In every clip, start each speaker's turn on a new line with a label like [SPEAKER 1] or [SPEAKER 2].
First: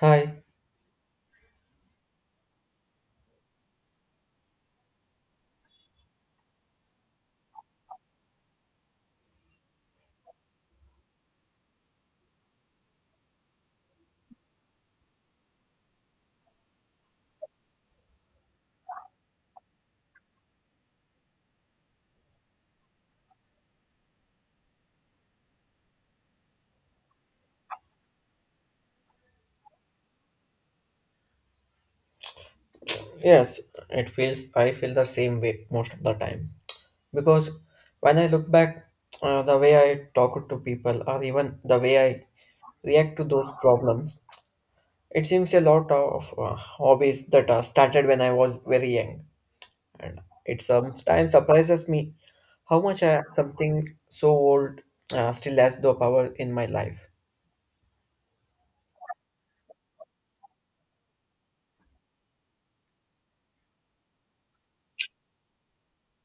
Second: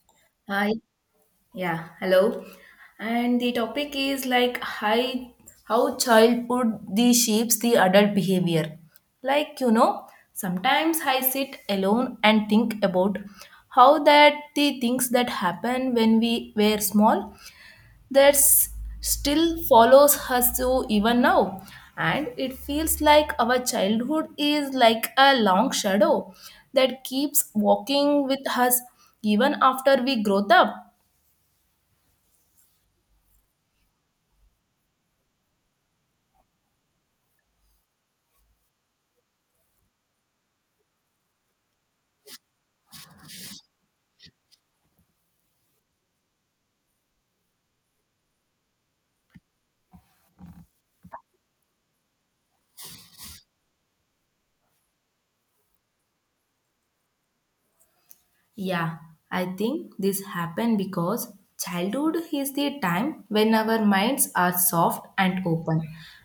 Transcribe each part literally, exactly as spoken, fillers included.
[SPEAKER 1] Hi.
[SPEAKER 2] Hi. Yeah, hello. And the topic is like hi, how childhood the shapes the adult behavior. Like, you know, sometimes I sit alone and think about how that the things that happen when we were small that s- still follows us so even now. And it feels like our childhood is like a long shadow that keeps walking with us even after we grow up.
[SPEAKER 1] Yes, it feels I feel the same way most of the time because when I look back, uh, the way I talk to people or even the way I react to those problems, it seems a lot of uh, hobbies that uh, started when I was very young, and it sometimes surprises me how much I something so old, uh, still has the power in my life.
[SPEAKER 2] Yeah, I think this happened because childhood is the time when our minds are soft and open,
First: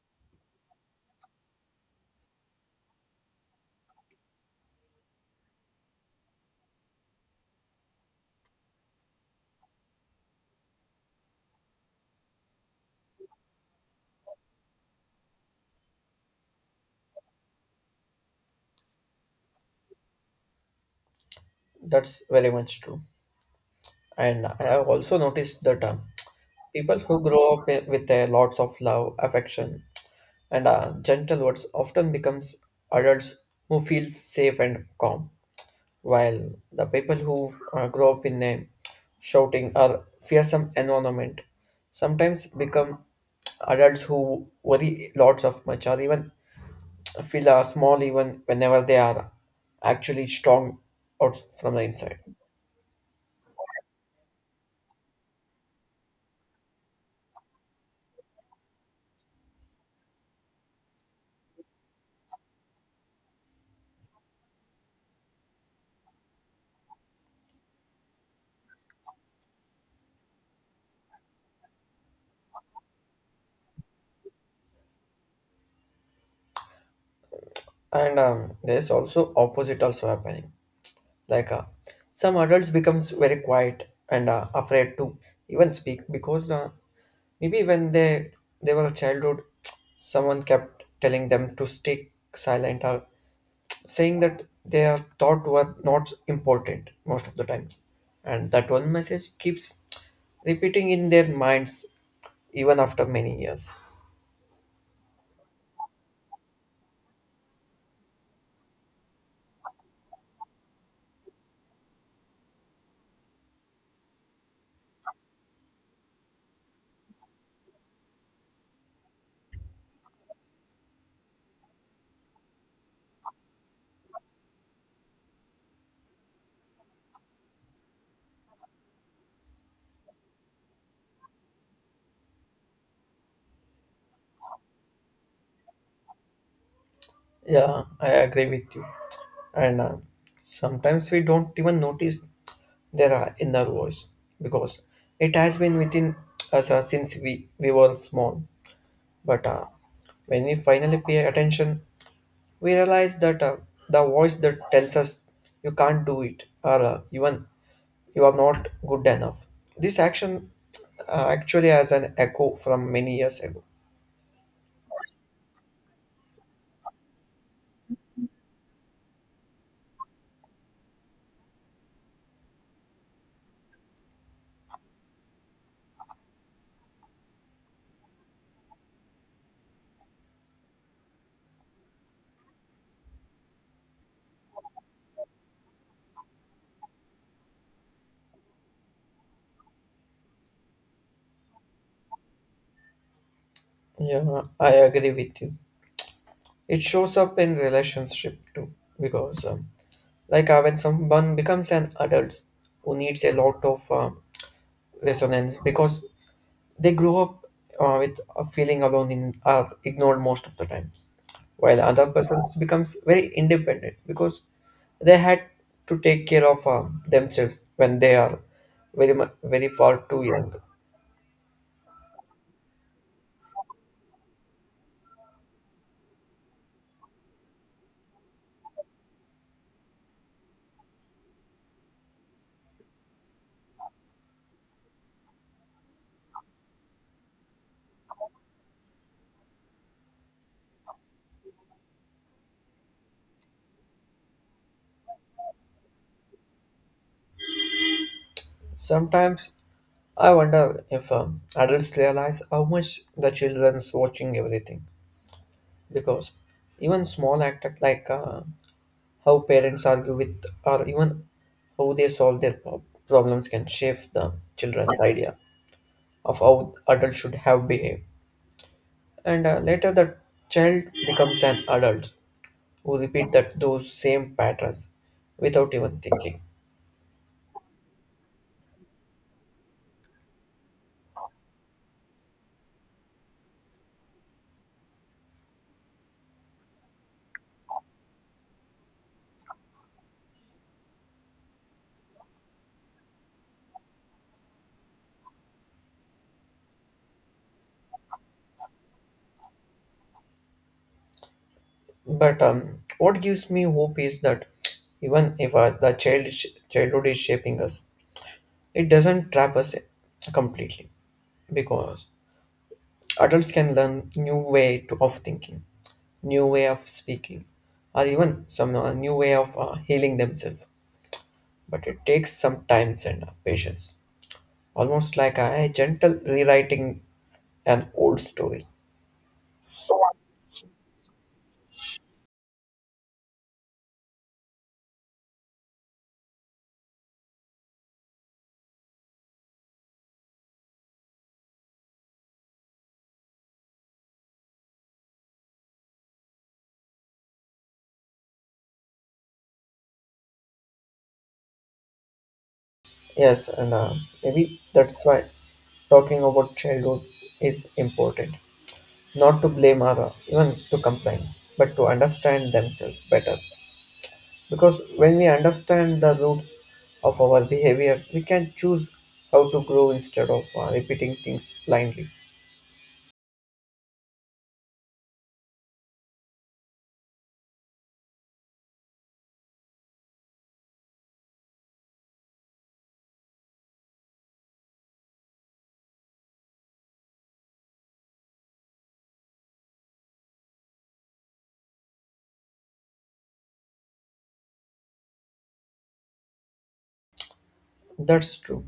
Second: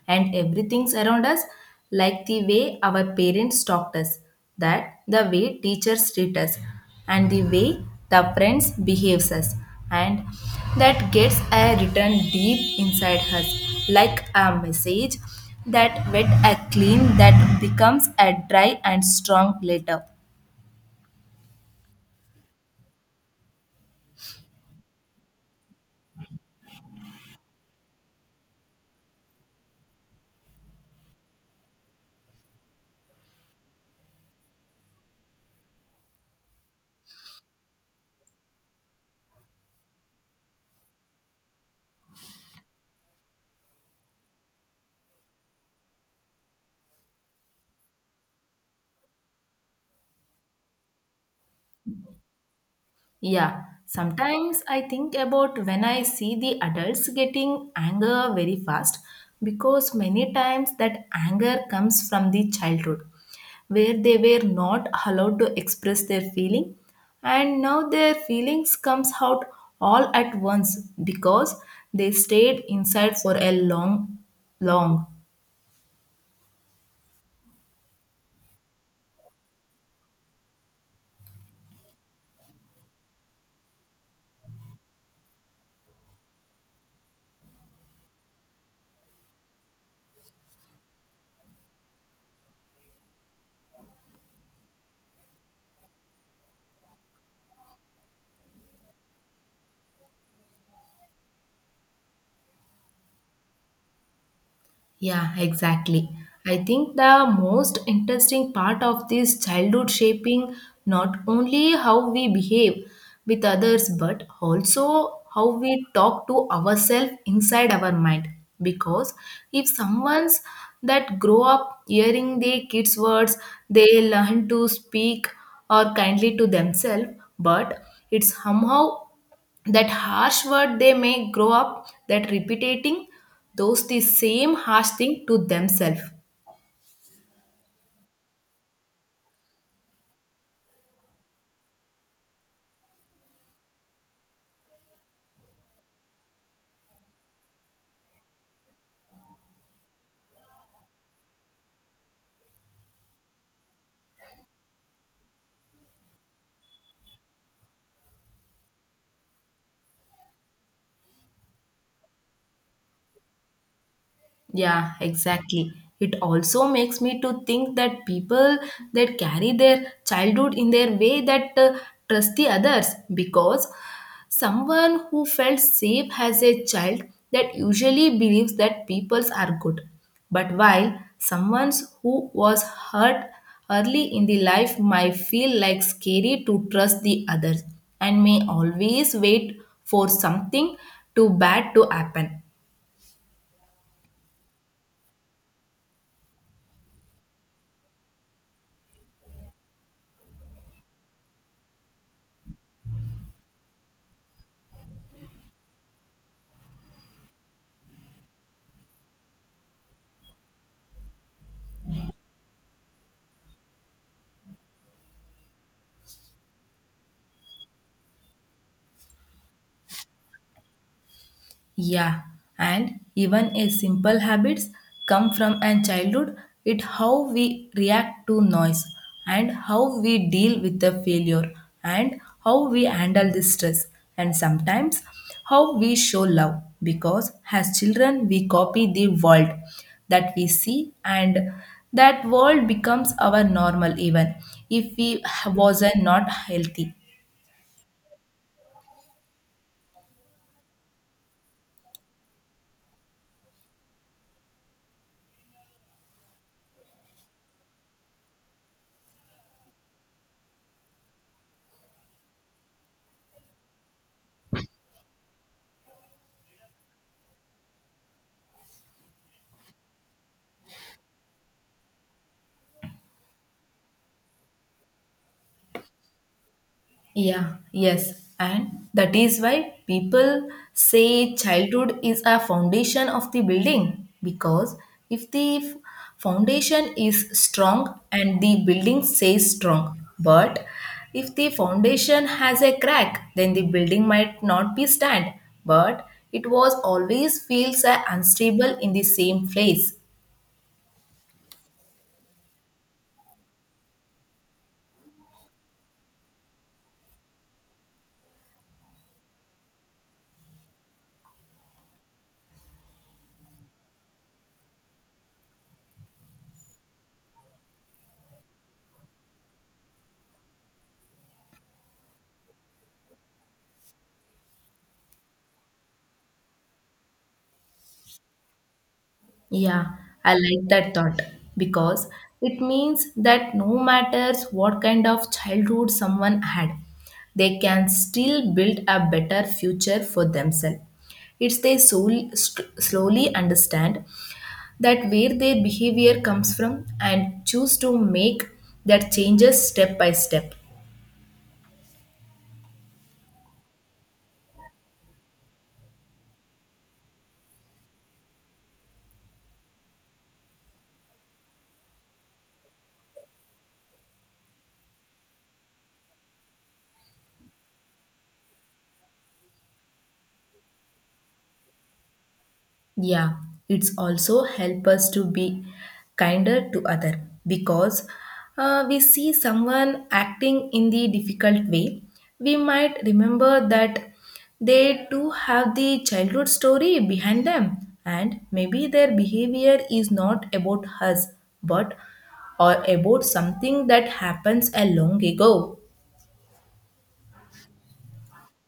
[SPEAKER 2] and everything's around us, like the way our parents taught us, that the way teachers treat us, and the way the friends behaves us, and that gets a written deep inside us, like a message that wet a clean that becomes a dry and strong later.
[SPEAKER 1] That's very much true, and I have also noticed that. Term. People who grow up wi- with a lots of love, affection, and uh, gentle words often becomes adults who feel safe and calm, while the people who uh, grow up in a shouting or fearsome environment sometimes become adults who worry lots of much or even feel uh, small even whenever they are actually strong out from the inside.
[SPEAKER 2] Yeah, sometimes I think about when I see the adults getting anger very fast because many times that anger comes from the childhood where they were not allowed to express their feeling and now their feelings comes out all at once because they stayed inside for a long long.
[SPEAKER 1] And um, there is also opposite also happening. Like uh, some adults becomes very quiet and uh, afraid to even speak because uh, maybe when they they were a childhood, someone kept telling them to stay silent or saying that their thought were not important most of the times, and that one message keeps repeating in their minds even after many years.
[SPEAKER 2] Yeah, exactly. I think the most interesting part of this childhood shaping not only how we behave with others but also how we talk to ourselves inside our mind because if someone's that grow up hearing the kids words they learn to speak or kindly to themselves but it somehow that harsh word they may grow up that repeating those the same harsh thing to themselves.
[SPEAKER 1] Yeah, I agree with you. And uh, sometimes we don't even notice there are inner voice because it has been within us uh, since we, we were small. But uh, when we finally pay attention, we realize that, uh, the voice that tells us you can't do it or uh, even you are not good enough. This action uh, actually has an echo from many years ago.
[SPEAKER 2] Yeah, exactly. It also makes me to think that people that carry their childhood in their way that uh, trust the others because someone who felt safe as a child that usually believes that peoples are good. But while someone who was hurt early in the life might feel like scary to trust the others and may always wait for something too bad to happen.
[SPEAKER 1] Yeah, I agree with you. It shows up in relationship too, because um, like uh, when someone becomes an adult who needs a lot of uh, resonance because they grow up uh, with a feeling alone in are ignored most of the times, while other persons becomes very independent because they had to take care of uh, themselves when they are very mu- very far too young.
[SPEAKER 2] Yeah, and even a simple habits come from a childhood. It how we react to noise and how we deal with the failure and how we handle the stress and sometimes how we show love because as children we copy the world that we see and that world becomes our normal even if we wasn't not healthy.
[SPEAKER 1] Sometimes I wonder if um, adults realize how much the children's watching everything because even small act like, uh, how parents argue with or even how they solve their prob- problems can shapes the children's idea of how adults should have behaved, and uh, later the child becomes an adult who repeat that those same patterns without even thinking.
[SPEAKER 2] Yeah, yes. And that is why people say childhood is a foundation of the building because if the f- foundation is strong and the building stays strong, but if the foundation has a crack, then the building might not be stand, but it was always feels uh, unstable in the same place.
[SPEAKER 1] But um, what gives me hope is that even if uh, the child childhood is shaping us, it doesn't trap us completely because adults can learn new way to, of thinking, new way of speaking, or even some, uh, new way of uh, healing themselves. But it takes some time and, uh, patience, almost like a gentle rewriting an old story.
[SPEAKER 2] Yeah, I like that thought because it means that no matters what kind of childhood someone had, they can still build a better future for themselves. It's they sol- st- slowly understand that where their behavior comes from and choose to make that changes step by step.
[SPEAKER 1] Yes, and, uh, maybe that's why talking about childhood is important. Not to blame or uh, even to complain, but to understand themselves better. Because when we understand the roots of our behavior, we can choose how to grow instead of uh, repeating things blindly.
[SPEAKER 2] Yeah, it's also help us to be kinder to other because uh, we see someone acting in the difficult way. We might remember that they too have the childhood story behind them, and maybe their behavior is not about us, but or about something that happens a long ago.
[SPEAKER 1] That's true.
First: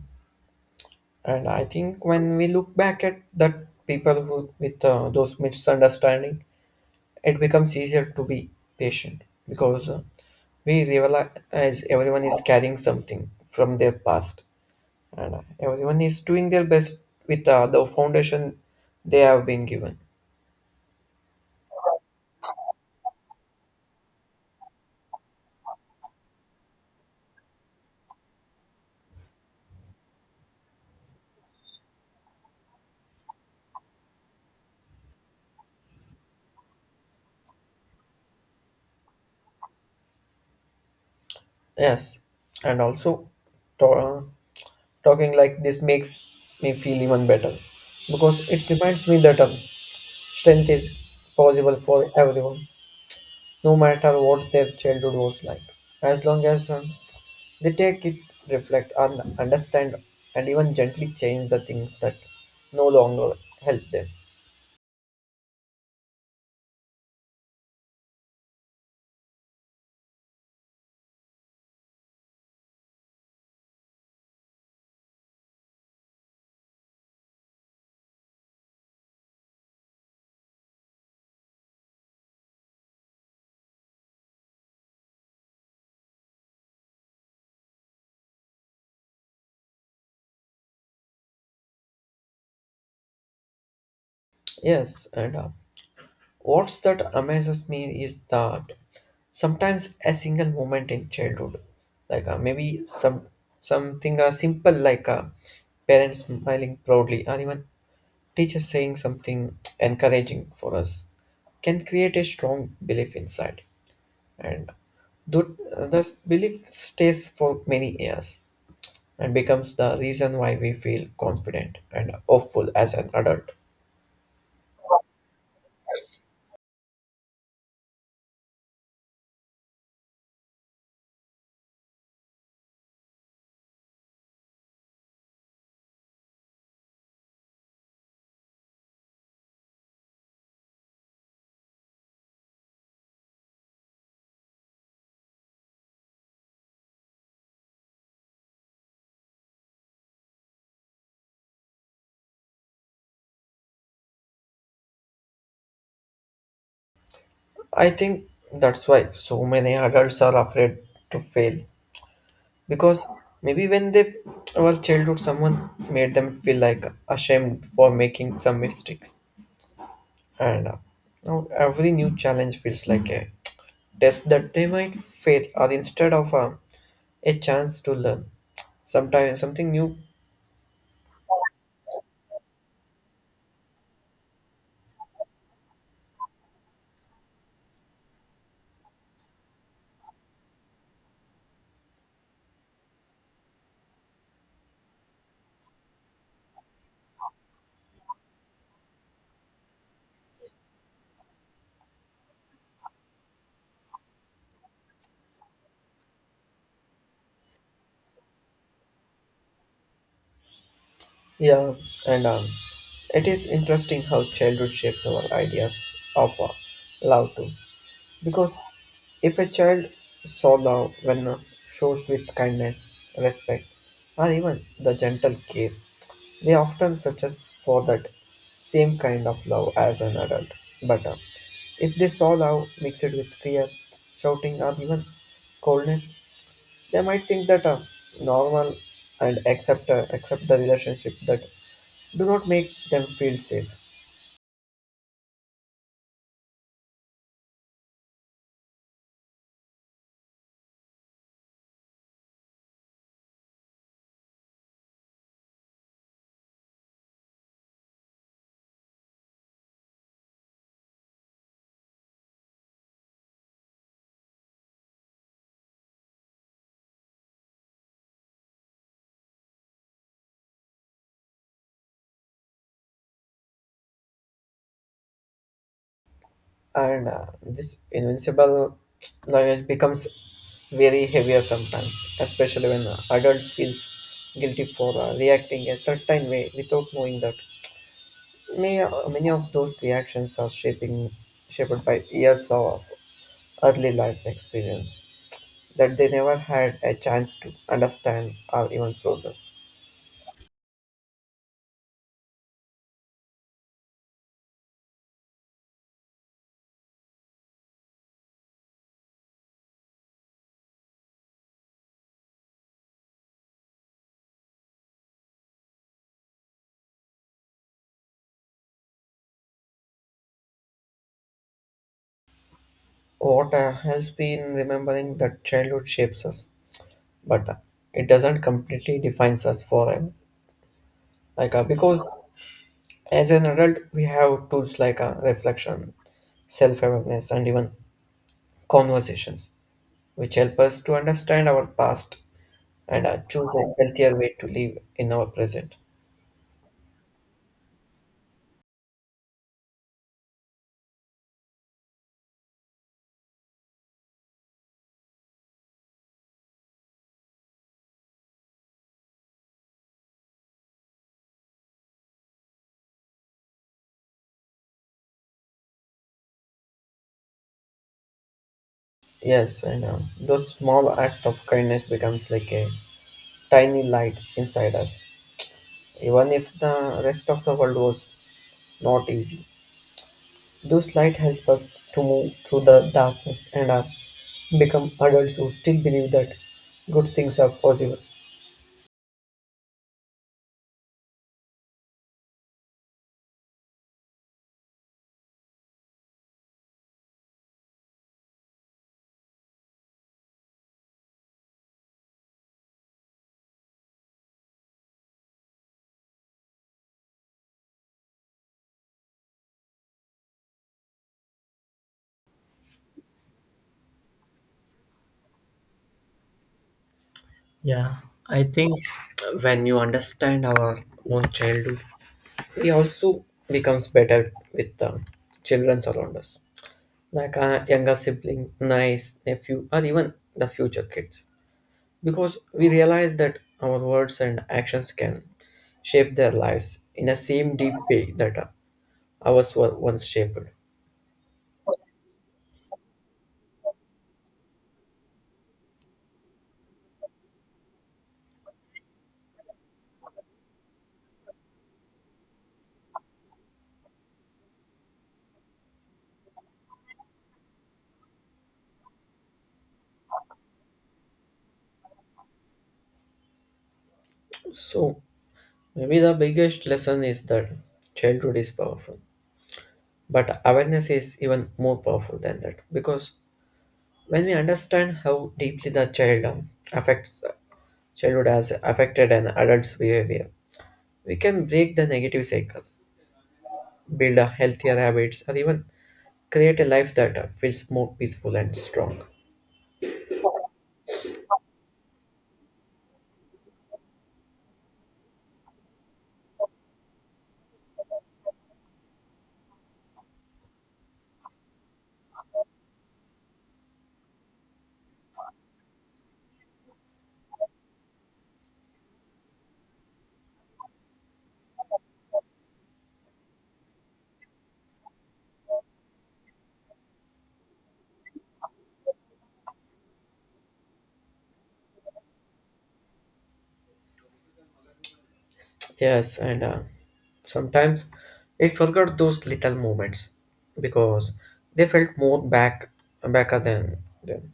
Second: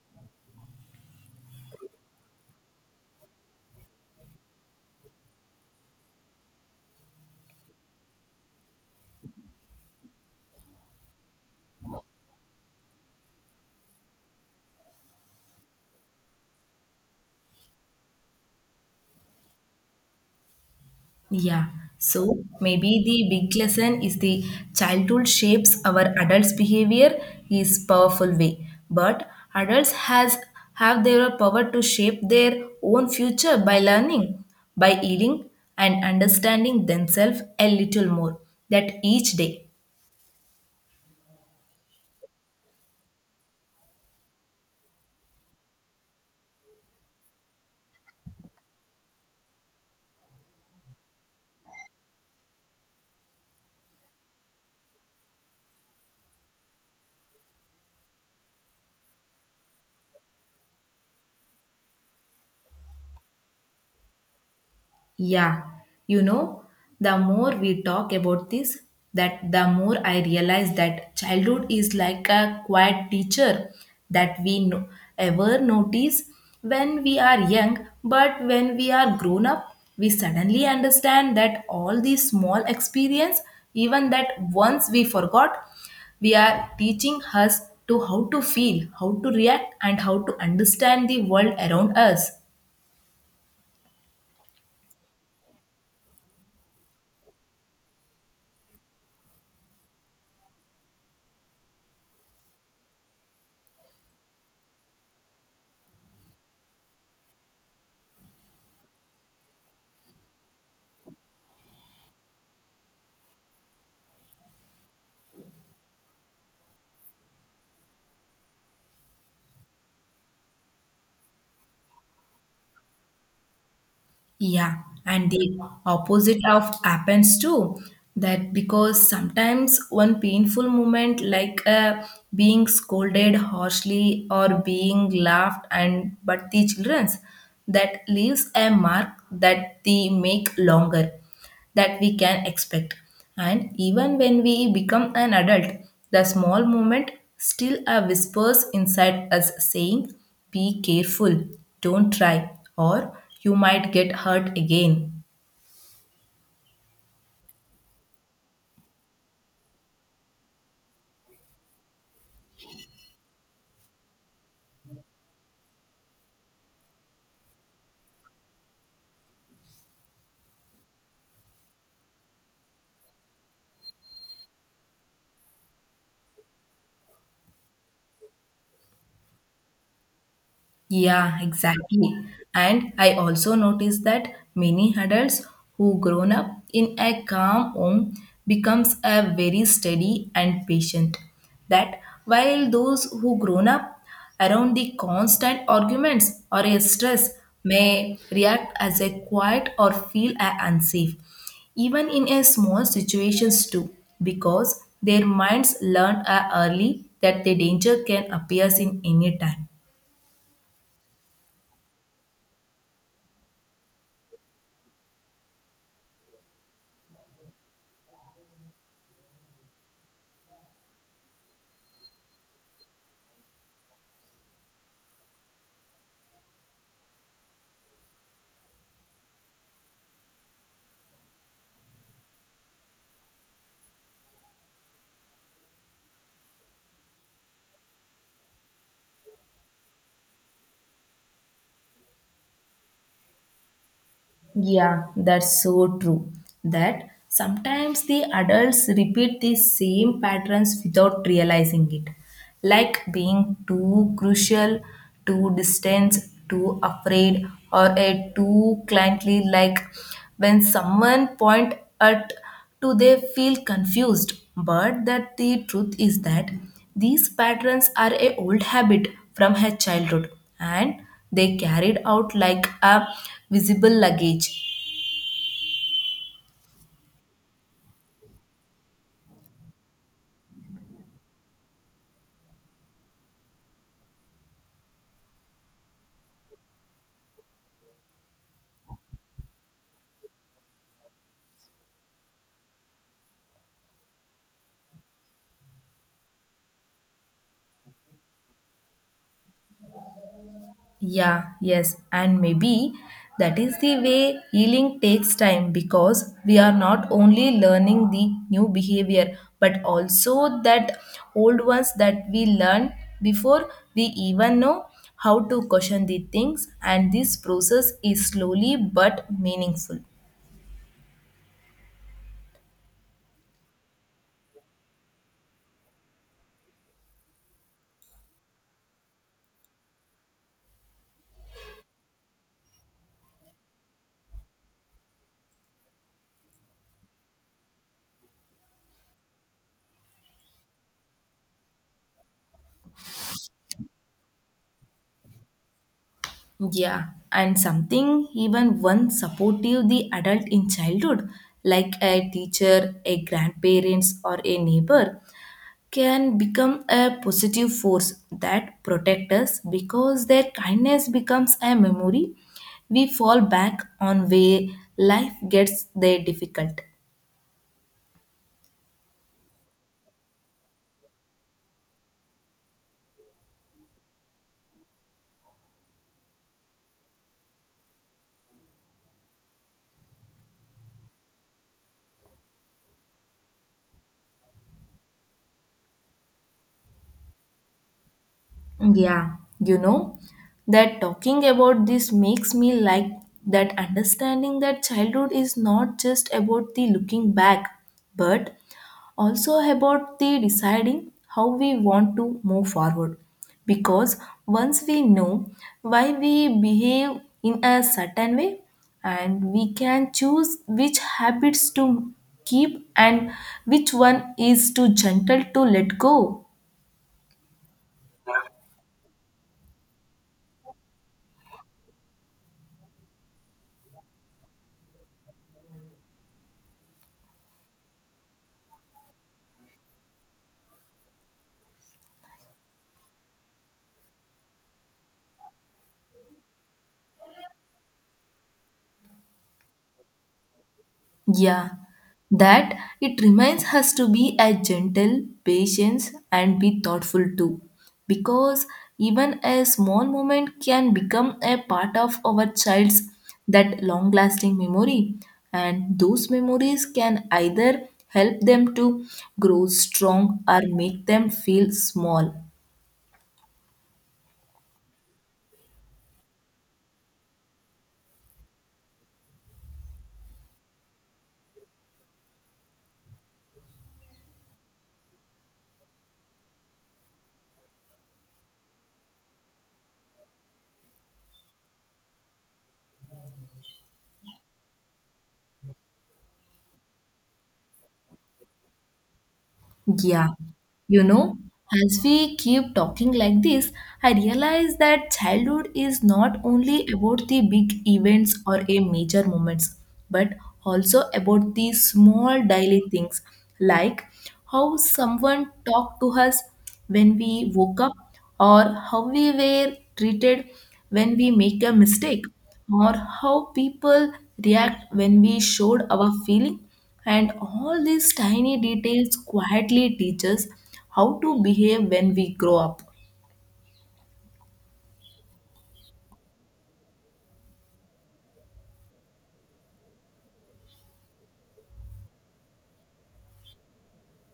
[SPEAKER 1] And I think when we look back at that people who with uh, those misunderstanding, it becomes easier to be patient because uh, we realize everyone is carrying something from their past, and uh, everyone is doing their best with uh, the foundation they have been given.
[SPEAKER 2] Yeah, so maybe the big lesson is the childhood shapes our adults' behavior is powerful way, but adults has have their power to shape their own future by learning, by eating and understanding themselves a little more that each day.
[SPEAKER 1] Yes, and also to- uh, talking like this makes me feel even better because it reminds me that um, strength is possible for everyone, no matter what their childhood was like. As long as um, they take it, reflect, and understand, and even gently change the things that no longer help them.
[SPEAKER 2] Yeah, you know, the more we talk about this, that the more I realize that childhood is like a quiet teacher that we no- ever notice when we are young, but when we are grown up, we suddenly understand that all these small experience, even that once we forgot, we are teaching us to how to feel, how to react, and how to understand the world around us.
[SPEAKER 1] Yes, and, uh, what's that amazes me is that sometimes a single moment in childhood, like, uh, maybe some something uh, simple like a parent smiling proudly or even teacher saying something encouraging for us, can create a strong belief inside, and th- this belief stays for many years and becomes the reason why we feel confident and hopeful as an adult.
[SPEAKER 2] Yeah, and the opposite of happens too. That because sometimes one painful moment, like uh, being scolded harshly or being laughed, and but the children's that leaves a mark that they make longer that we can expect. And even when we become an adult, the small moment still a whispers inside us saying, be careful, don't try, or you might get hurt again.
[SPEAKER 1] I think that's why so many adults are afraid to fail because maybe when they were childhood someone made them feel like ashamed for making some mistakes, and, uh, now every new challenge feels like a test that they might fail or instead of um, a chance to learn sometimes something new.
[SPEAKER 2] Yeah, exactly. And I also noticed that many adults who grown up in a calm home becomes a very steady and patient. That while those who grown up around the constant arguments or a stress may react as a quiet or feel a unsafe even in a small situations too because their minds learned uh, early that the danger can appears in any time.
[SPEAKER 1] Yeah and um, it is interesting how childhood shapes our ideas of uh, love too. Because if a child saw love when, uh, shows with kindness, respect, or even the gentle care, they often searches for that same kind of love as an adult. But uh, if they saw love mixed with fear, shouting, or even coldness, they might think that, uh, normal and accept uh, accept the relationship that do not make them feel safe.
[SPEAKER 2] Yeah, that's so true. That sometimes the adults repeat the same patterns without realizing it, like being too crucial, too distant, too afraid, or a too cliently. Like when someone point at do they feel confused but that the truth is that these patterns are a old habit from her childhood and they carried out like a visible luggage.
[SPEAKER 1] And uh, this invincible language becomes very heavier sometimes, especially when uh, adults feels guilty for uh, reacting a certain way without knowing that. May, uh, many of those reactions are shaping shaped by years of early life experience that they never had a chance to understand or even process.
[SPEAKER 2] Yeah, yes, and maybe that is the way healing takes time because we are not only learning the new behavior but also that old ones that we learned before we even know how to question the things, and this process is slowly but meaningful.
[SPEAKER 1] What, uh, helps me in remembering that childhood shapes us, but, uh, it doesn't completely defines us forever. Like uh, because as an adult, we have tools like, uh, reflection, self awareness, and even conversations, which help us to understand our past, and uh, choose a healthier way to live in our present.
[SPEAKER 2] Yeah, and something even one supportive the adult in childhood, like a teacher, a grandparents, or a neighbor, can become a positive force that protects us because their kindness becomes a memory we fall back on where life gets their difficult.
[SPEAKER 1] Yes, and uh, those small act of kindness becomes like a tiny light inside us, even if the rest of the world was not easy. Those light help us to move through the darkness and uh, become adults who still believe that good things are possible.
[SPEAKER 2] Yeah, you know that talking about this makes me like that understanding that childhood is not just about the looking back but also about the deciding how we want to move forward because once we know why we behave in a certain way and we can choose which habits to keep and which one is too gentle to let go.
[SPEAKER 1] I think when you understand our own childhood, we also becomes better with the children around us, like our younger sibling, nice nephew, or even the future kids, because we realize that our words and actions can shape their lives in a same deep way that, uh, ours were once shaped.
[SPEAKER 2] Yeah, that it reminds us to be a gentle, patient, and be thoughtful too. Because even a small moment can become a part of our child's that long lasting memory. And those memories can either help them to grow strong or make them feel small.
[SPEAKER 1] So maybe the biggest lesson is that childhood is powerful, but awareness is even more powerful than that, because when we understand how deeply the child um, affects uh, childhood has affected an adult's behavior, we can break the negative cycle, build a healthier habits, or even create a life that, uh, feels more peaceful and strong.
[SPEAKER 2] Yeah, you know, as we keep talking like this, I realize that childhood is not only about the big events or a major moments, but also about the small daily things like how someone talked to us when we woke up, or how we were treated when we make a mistake, or how people react when we showed our feeling and all these tiny details quietly teach us how to behave when we grow up.
[SPEAKER 1] Yes, and, uh, sometimes I forgot those little moments because they felt more back backer than them.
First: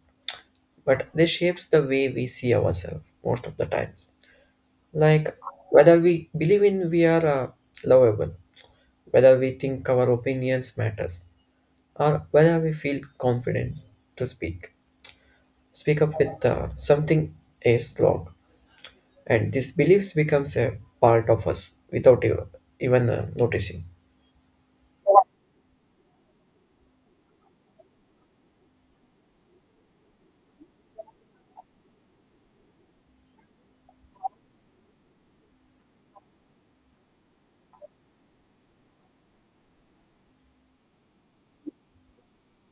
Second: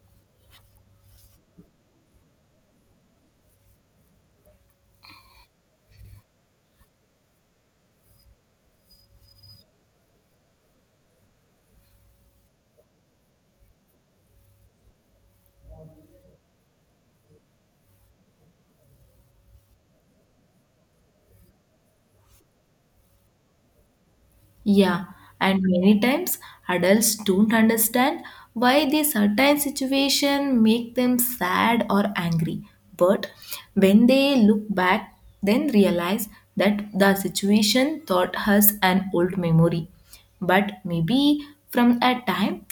[SPEAKER 1] But they shapes the way we see ourselves most of the times. Like whether we believe in we are, uh, lovable, whether we think our opinions matters, or whether we feel confident to speak speak up with, uh, something is wrong, and these beliefs becomes a part of us without ev- even uh, noticing.
[SPEAKER 2] Yeah, and many times adults don't understand why these certain situation make them sad or angry. But when they look back, then realize that the situation taught us an old memory. But maybe from a time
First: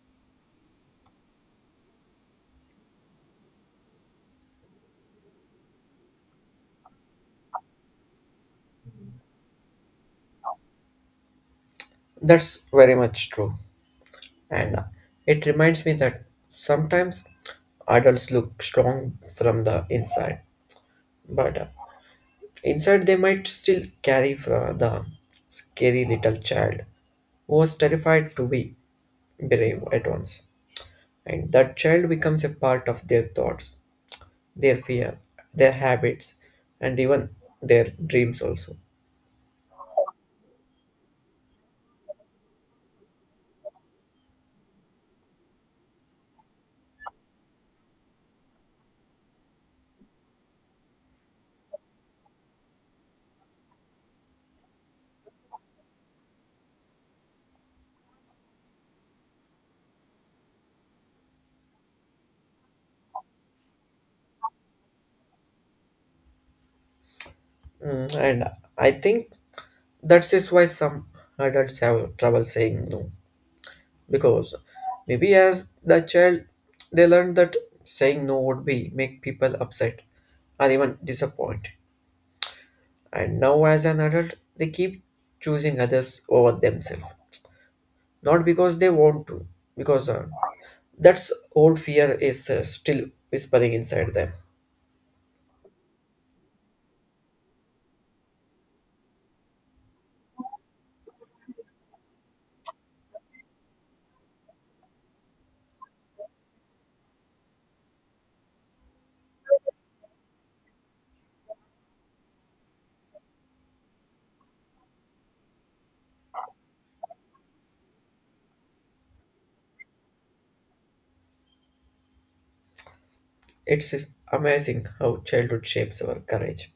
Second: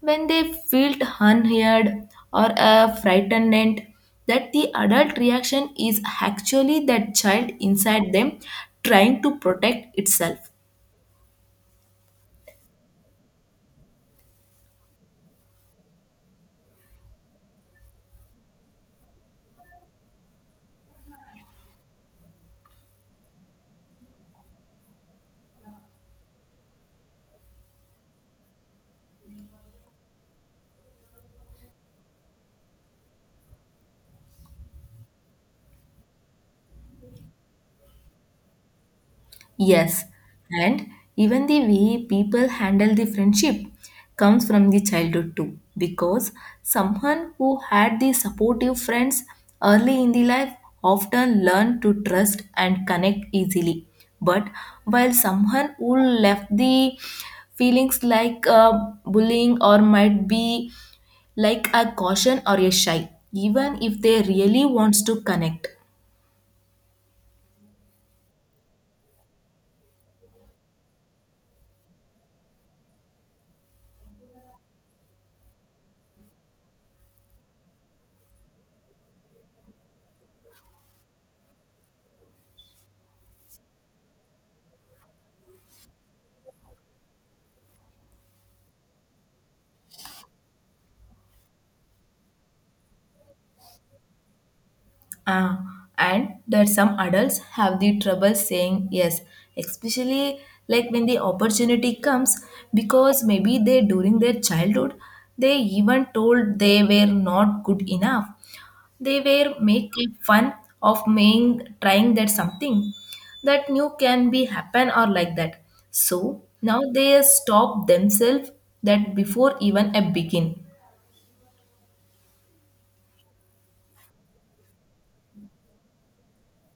[SPEAKER 2] when they felt unheard or uh, frightened, that the adult reaction is actually that child inside them trying to protect itself.
[SPEAKER 1] That's very much true, and, uh, it reminds me that sometimes adults look strong from the inside, but, uh, inside they might still carry fra- the scary little child who was terrified to be brave at once, and that child becomes a part of their thoughts, their fear, their habits, and even their dreams also.
[SPEAKER 2] Yes, and even the way people handle the friendship comes from the childhood too, because someone who had the supportive friends early in the life often learn to trust and connect easily. But while someone who left the feelings like uh, bullying or might be like a caution or a shy, even if they really wants to connect.
[SPEAKER 1] Mm, and I think that's just why some adults have trouble saying no, because maybe as the child they learned that saying no would be make people upset or even disappoint. And now as an adult they keep choosing others over themselves, not because they want to, because, uh, that's old fear is, uh, still whispering inside them.
[SPEAKER 2] Ah, and that some adults have the trouble saying yes, especially like when the opportunity comes, because maybe they during their childhood they even told they were not good enough. They were making fun of making trying that something that new can be happen or like that. So now they stop themselves that before even a begin.
[SPEAKER 1] It's is amazing how childhood shapes our courage,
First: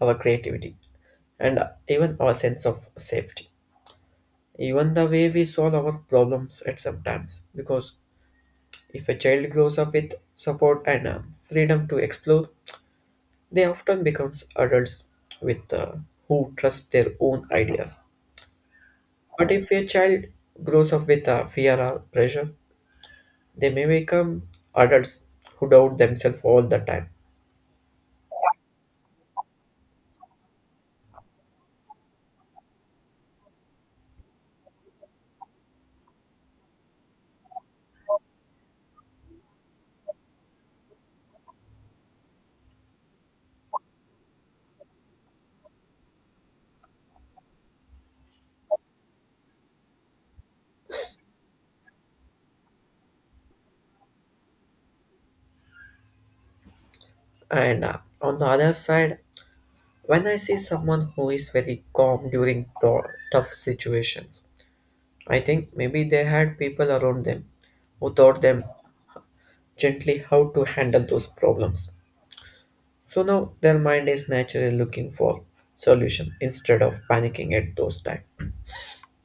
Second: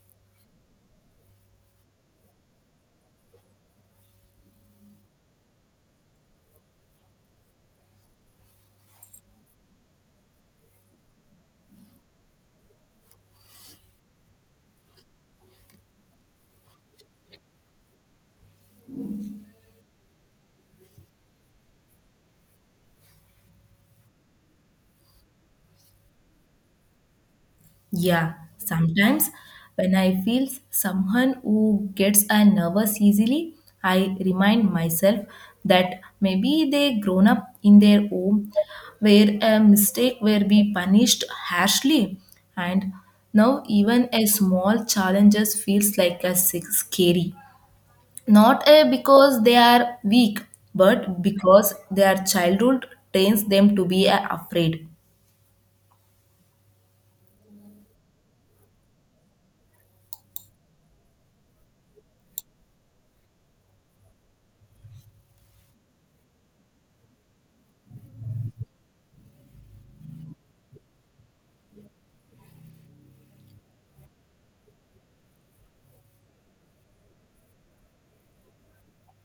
[SPEAKER 1] our creativity, and even our sense of safety, even the way we solve our problems at some times, because if a child grows up with support and, uh, freedom to explore, they often becomes adults with, uh, who trust their own ideas. But if a child grows up with, uh, fear or pressure, they may become adults who doubt themselves all the time.
[SPEAKER 2] Yeah, sometimes when I feel someone who gets a nervous easily, I remind myself that maybe they grown up in their home where a mistake will be punished harshly and now even a small challenges feels like a sick- scary not a because they are weak but because their childhood trains them to be a afraid.
[SPEAKER 1] And, uh, on the other side, when I see someone who is very calm during tou- tough situations, I think maybe they had people around them who taught them gently how to handle those problems. So now their mind is naturally looking for solution instead of panicking at those times.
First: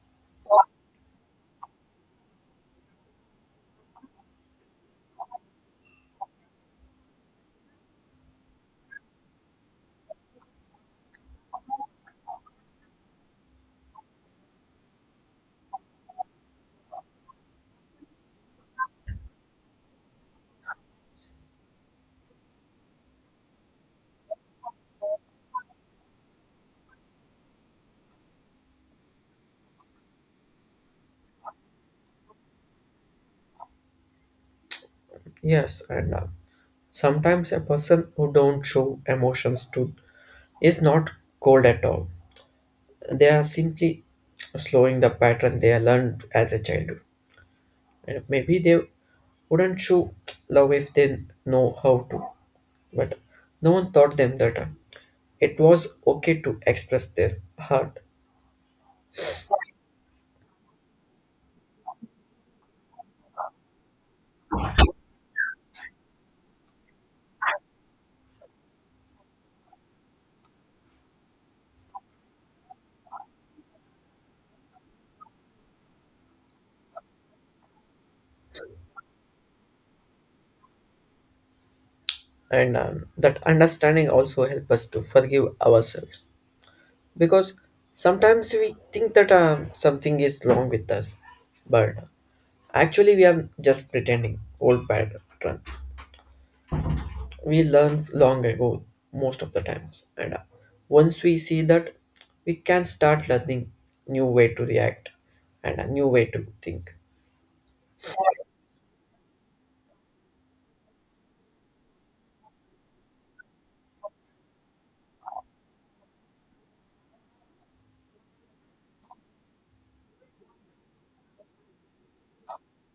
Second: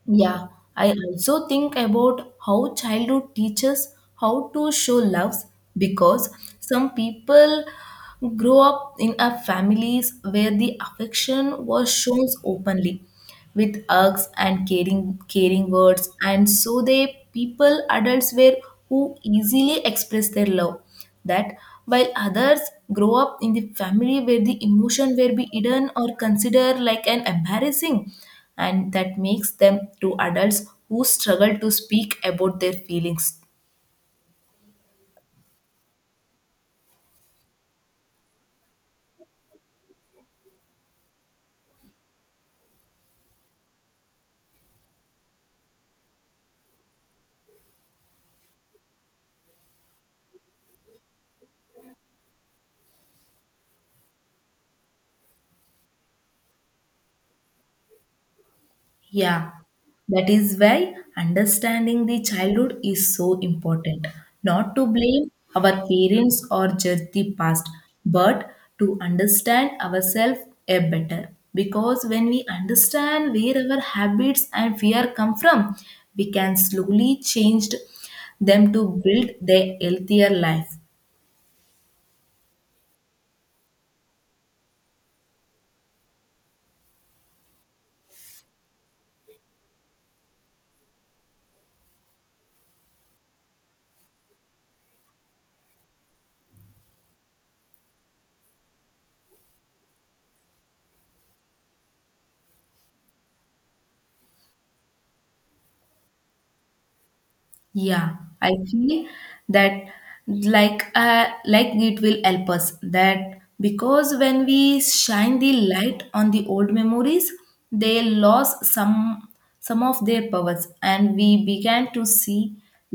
[SPEAKER 2] Yeah, I also think about how childhood teaches how to show love because some people grow up in a families where the affection was shown openly with hugs and caring caring words and so they people adults were who easily express their love that while others grow up in the family where the emotion were be hidden or considered like an embarrassing and that makes them to adults who struggle to speak about their feelings.
[SPEAKER 1] Yes, and, uh, sometimes a person who don't show emotions to is not cold at all. They are simply slowing the pattern they learned as a childhood. And maybe they wouldn't show love if they know how to, but no one taught them that, uh, it was okay to express their heart.
[SPEAKER 2] Yeah. That is why understanding the childhood is so important. Not to blame our parents or judge the past, but to understand ourselves a better. Because when we understand where our habits and fear come from, we can slowly change them to build their healthier life.
[SPEAKER 1] And um, that understanding also help us to forgive ourselves, because sometimes we think that, uh, something is wrong with us, but actually we are just pretending old pattern we learn long ago most of the times, and, uh, once we see that, we can start learning new way to react and a new way to think.
[SPEAKER 2] Yeah, I feel that like uh, like it will help us that because when we shine the light on the old memories, they lost some some of their powers, and we began to see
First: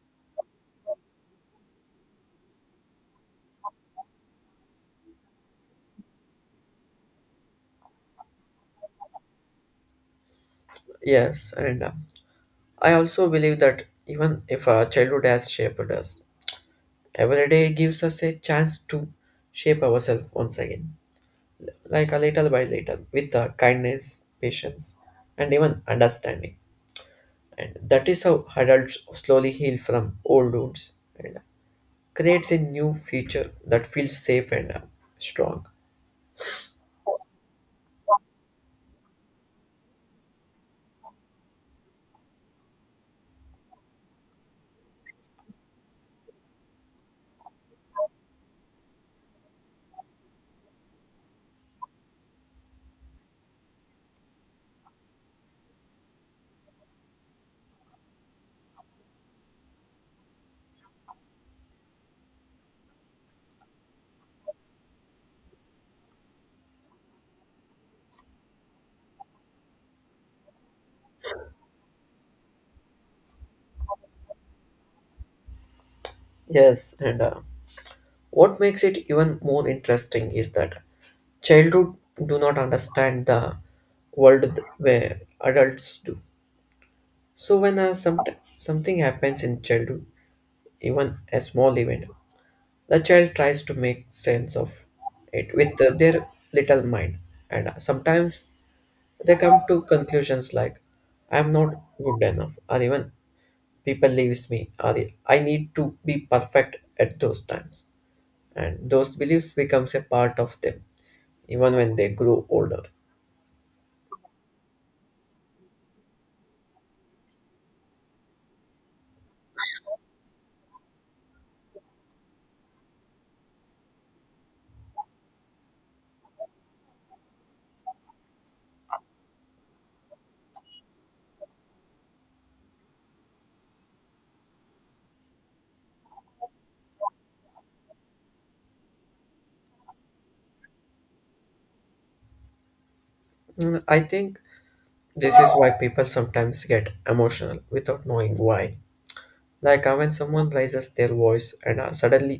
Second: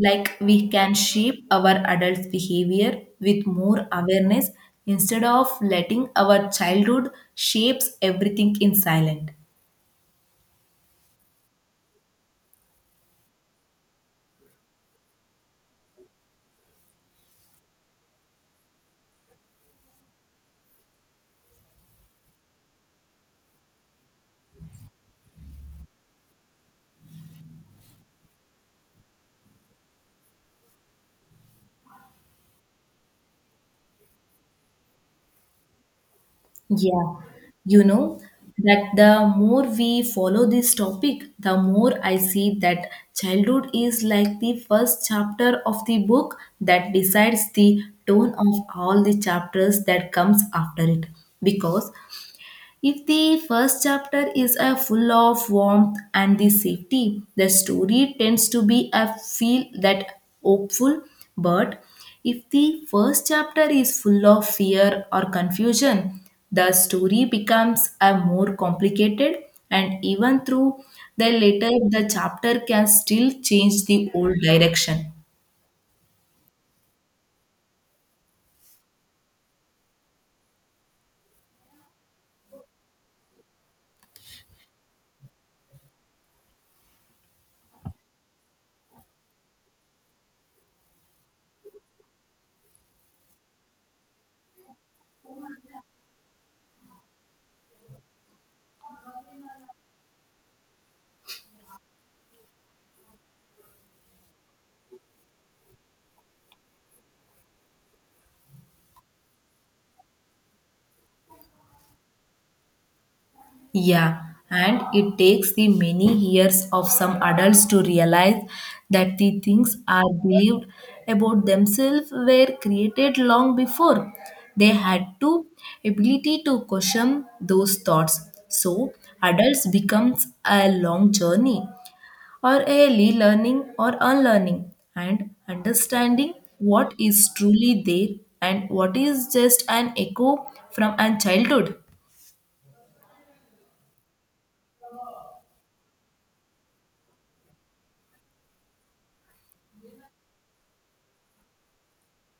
[SPEAKER 2] like we can shape our adult behavior with more awareness instead of letting our childhood shapes everything in silent.
[SPEAKER 1] Yes, and, uh, I also believe that even if our childhood has shaped us, every day gives us a chance to shape ourselves once again, like a little by little with, uh, kindness, patience, and even understanding. And that is how adults slowly heal from old wounds. And, uh, creates a new future that feels safe and, uh, strong.
[SPEAKER 2] Yeah, you know that the more we follow this topic, the more I see that childhood is like the first chapter of the book that decides the tone of all the chapters that comes after it. Because if the first chapter is a full of warmth and the safety, the story tends to be a feel that hopeful. But if the first chapter is full of fear or confusion, the story becomes a more complicated and even through the later the chapter can still change the old direction.
[SPEAKER 1] Yes, and, uh, what makes it even more interesting is that childhood do not understand the world th- where adults do. So when, uh, some, something happens in childhood, even a small event, the child tries to make sense of it with, uh, their little mind. And, uh, sometimes they come to conclusions like, I'm not good enough, or even people leaves me, or I need to be perfect at those times, and those beliefs becomes a part of them even when they grow older.
[SPEAKER 2] Yeah, and it takes the many years of some adults to realize that the things are believed about themselves were created long before. They had to ability to question those thoughts. So adults becomes a long journey or a relearning or unlearning and understanding what is truly there and what is just an echo from a childhood.
[SPEAKER 1] Mm, I think this is why people sometimes get emotional without knowing why, like, uh, when someone raises their voice and, uh, suddenly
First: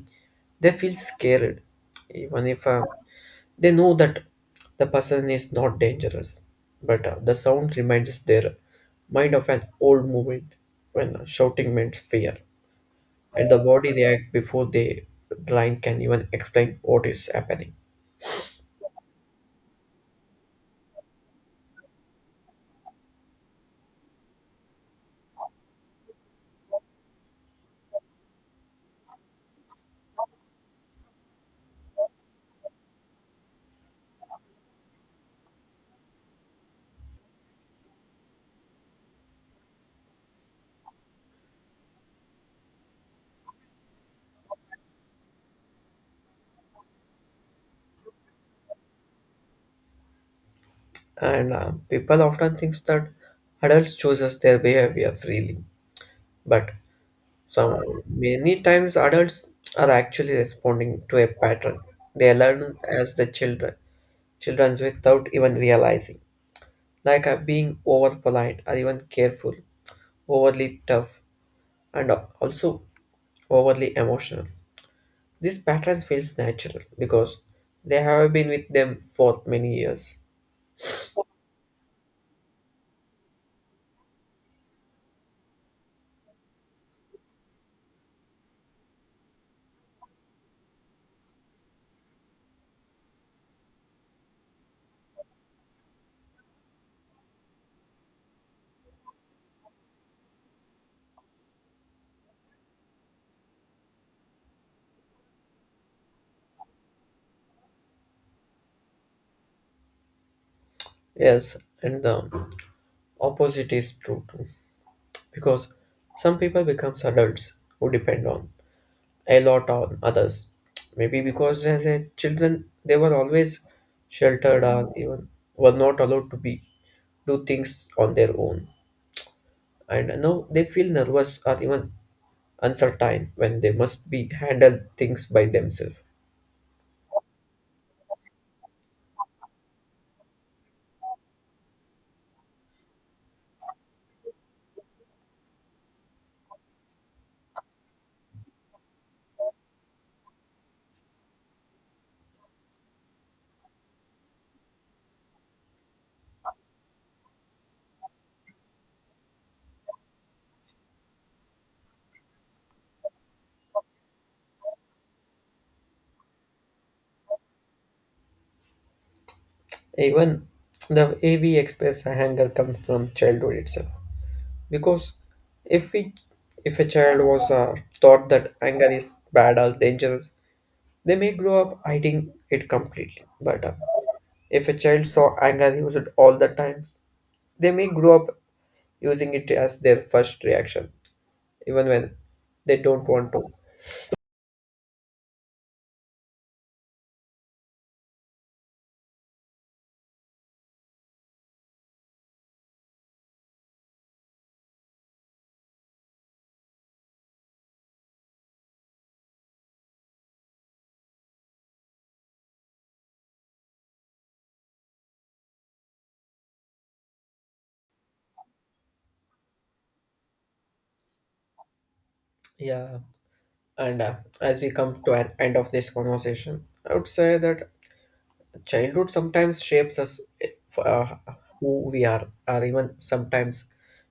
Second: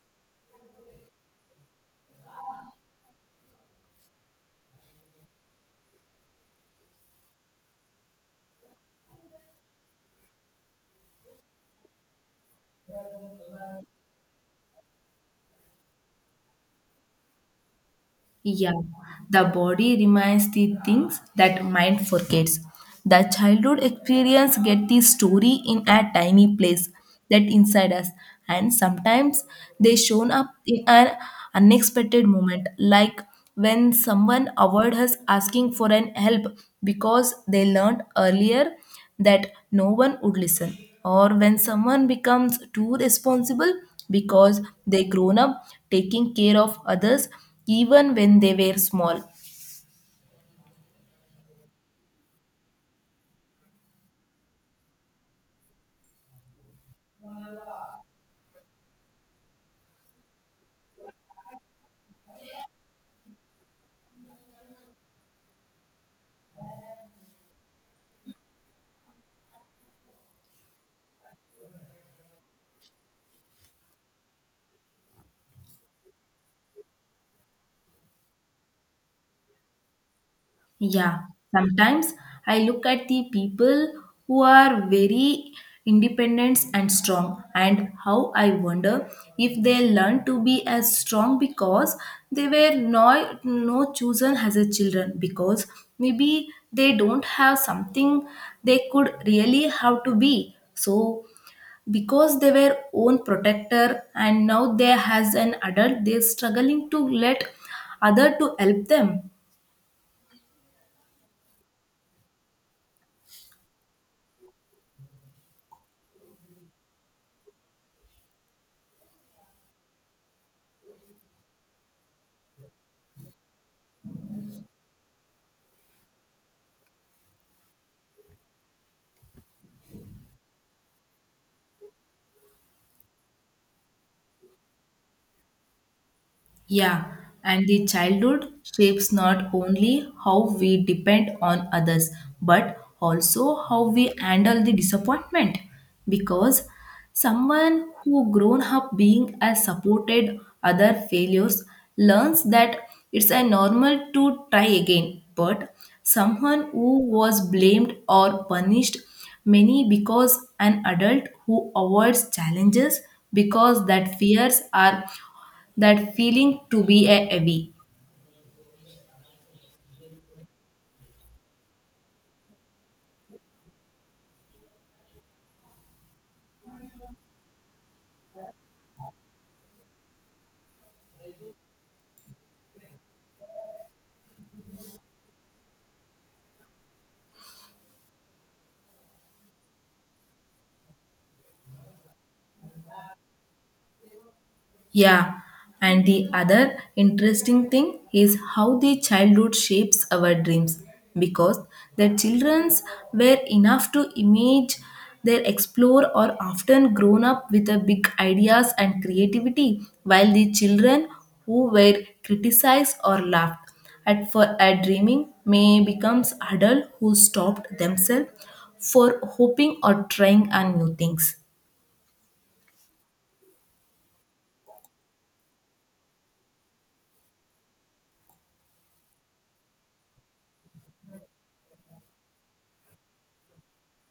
[SPEAKER 1] they feel scared even if, uh, they know that the person is not dangerous, but, uh, the sound reminds their mind of an old moment when, uh, shouting meant fear, and the body react before the blind can even explain what is happening.
[SPEAKER 2] Yeah, the body reminds the things that mind forgets. The childhood experience get the story in a tiny place that inside us, and sometimes they shown up in an unexpected moment, like when someone avoid us asking for an help because they learned earlier that no one would listen or when someone becomes too responsible because they grown up taking care of others even when they were small.
[SPEAKER 1] And, uh, people often think that adults chooses their behavior freely, but some many times adults are actually responding to a pattern they learn as the children, childrens without even realizing, like, uh, being over polite or even careful, overly tough, and also overly emotional. These patterns feels natural because they have been with them for many years.
[SPEAKER 2] Yeah, sometimes I look at the people who are very independent and strong, and how I wonder if they learn to be as strong because they were no, no chosen as a children because maybe they don't have something they could really have to be. So because they were own protector and now they as an adult they're struggling to let other to help them.
[SPEAKER 1] Yes, and the opposite is true too. Because some people becomes adults who depend on a lot on others. Maybe because as a children they were always sheltered or even were not allowed to be do things on their own. And now they feel nervous or even uncertain when they must be handle things by themselves.
[SPEAKER 2] Yeah, and the childhood shapes not only how we depend on others, but also how we handle the disappointment. Because someone who grown up being as supported other failures learns that it's a normal to try again. But someone who was blamed or punished many because an adult who avoids challenges because that fears are that feeling to be a heavy.
[SPEAKER 1] Even the way we express anger comes from childhood itself. Because if we if a child was, uh, taught that anger is bad or dangerous, they may grow up hiding it completely. But, uh, if a child saw anger used all the times, they may grow up using it as their first reaction, even when they don't want to.
[SPEAKER 2] Yeah, and the other interesting thing is how the childhood shapes our dreams because the childrens were enough to image their explore or often grown up with a big ideas and creativity while the children who were criticized or laughed at for a dreaming may becomes adult who stopped themselves for hoping or trying on new things,
[SPEAKER 1] Yeah, and, uh, as we come to an end of this conversation, I would say that childhood sometimes shapes us, uh, who we are, or even sometimes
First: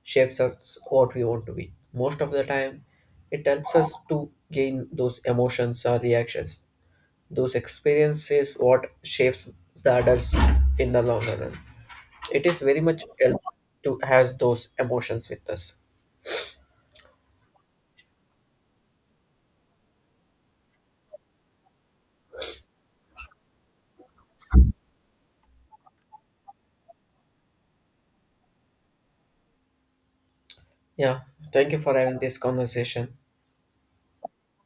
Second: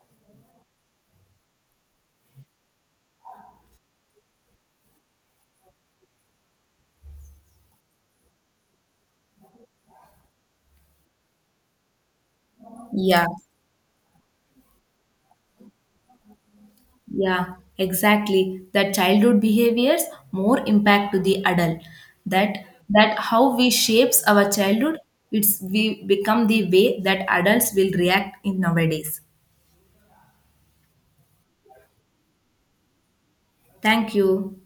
[SPEAKER 1] shapes us what we want to be. Most of the time, it helps us to gain those emotions or reactions. Those experiences what shapes the adults in the longer run. It is very much
[SPEAKER 2] yeah.
[SPEAKER 1] help to have those emotions with us.
[SPEAKER 2] Yeah, exactly. That childhood behaviors more impact to the adult. That that how we shapes our childhood, it's we become the way that adults will react in nowadays.
[SPEAKER 1] Yeah, thank you for having this conversation.
[SPEAKER 2] Thank you.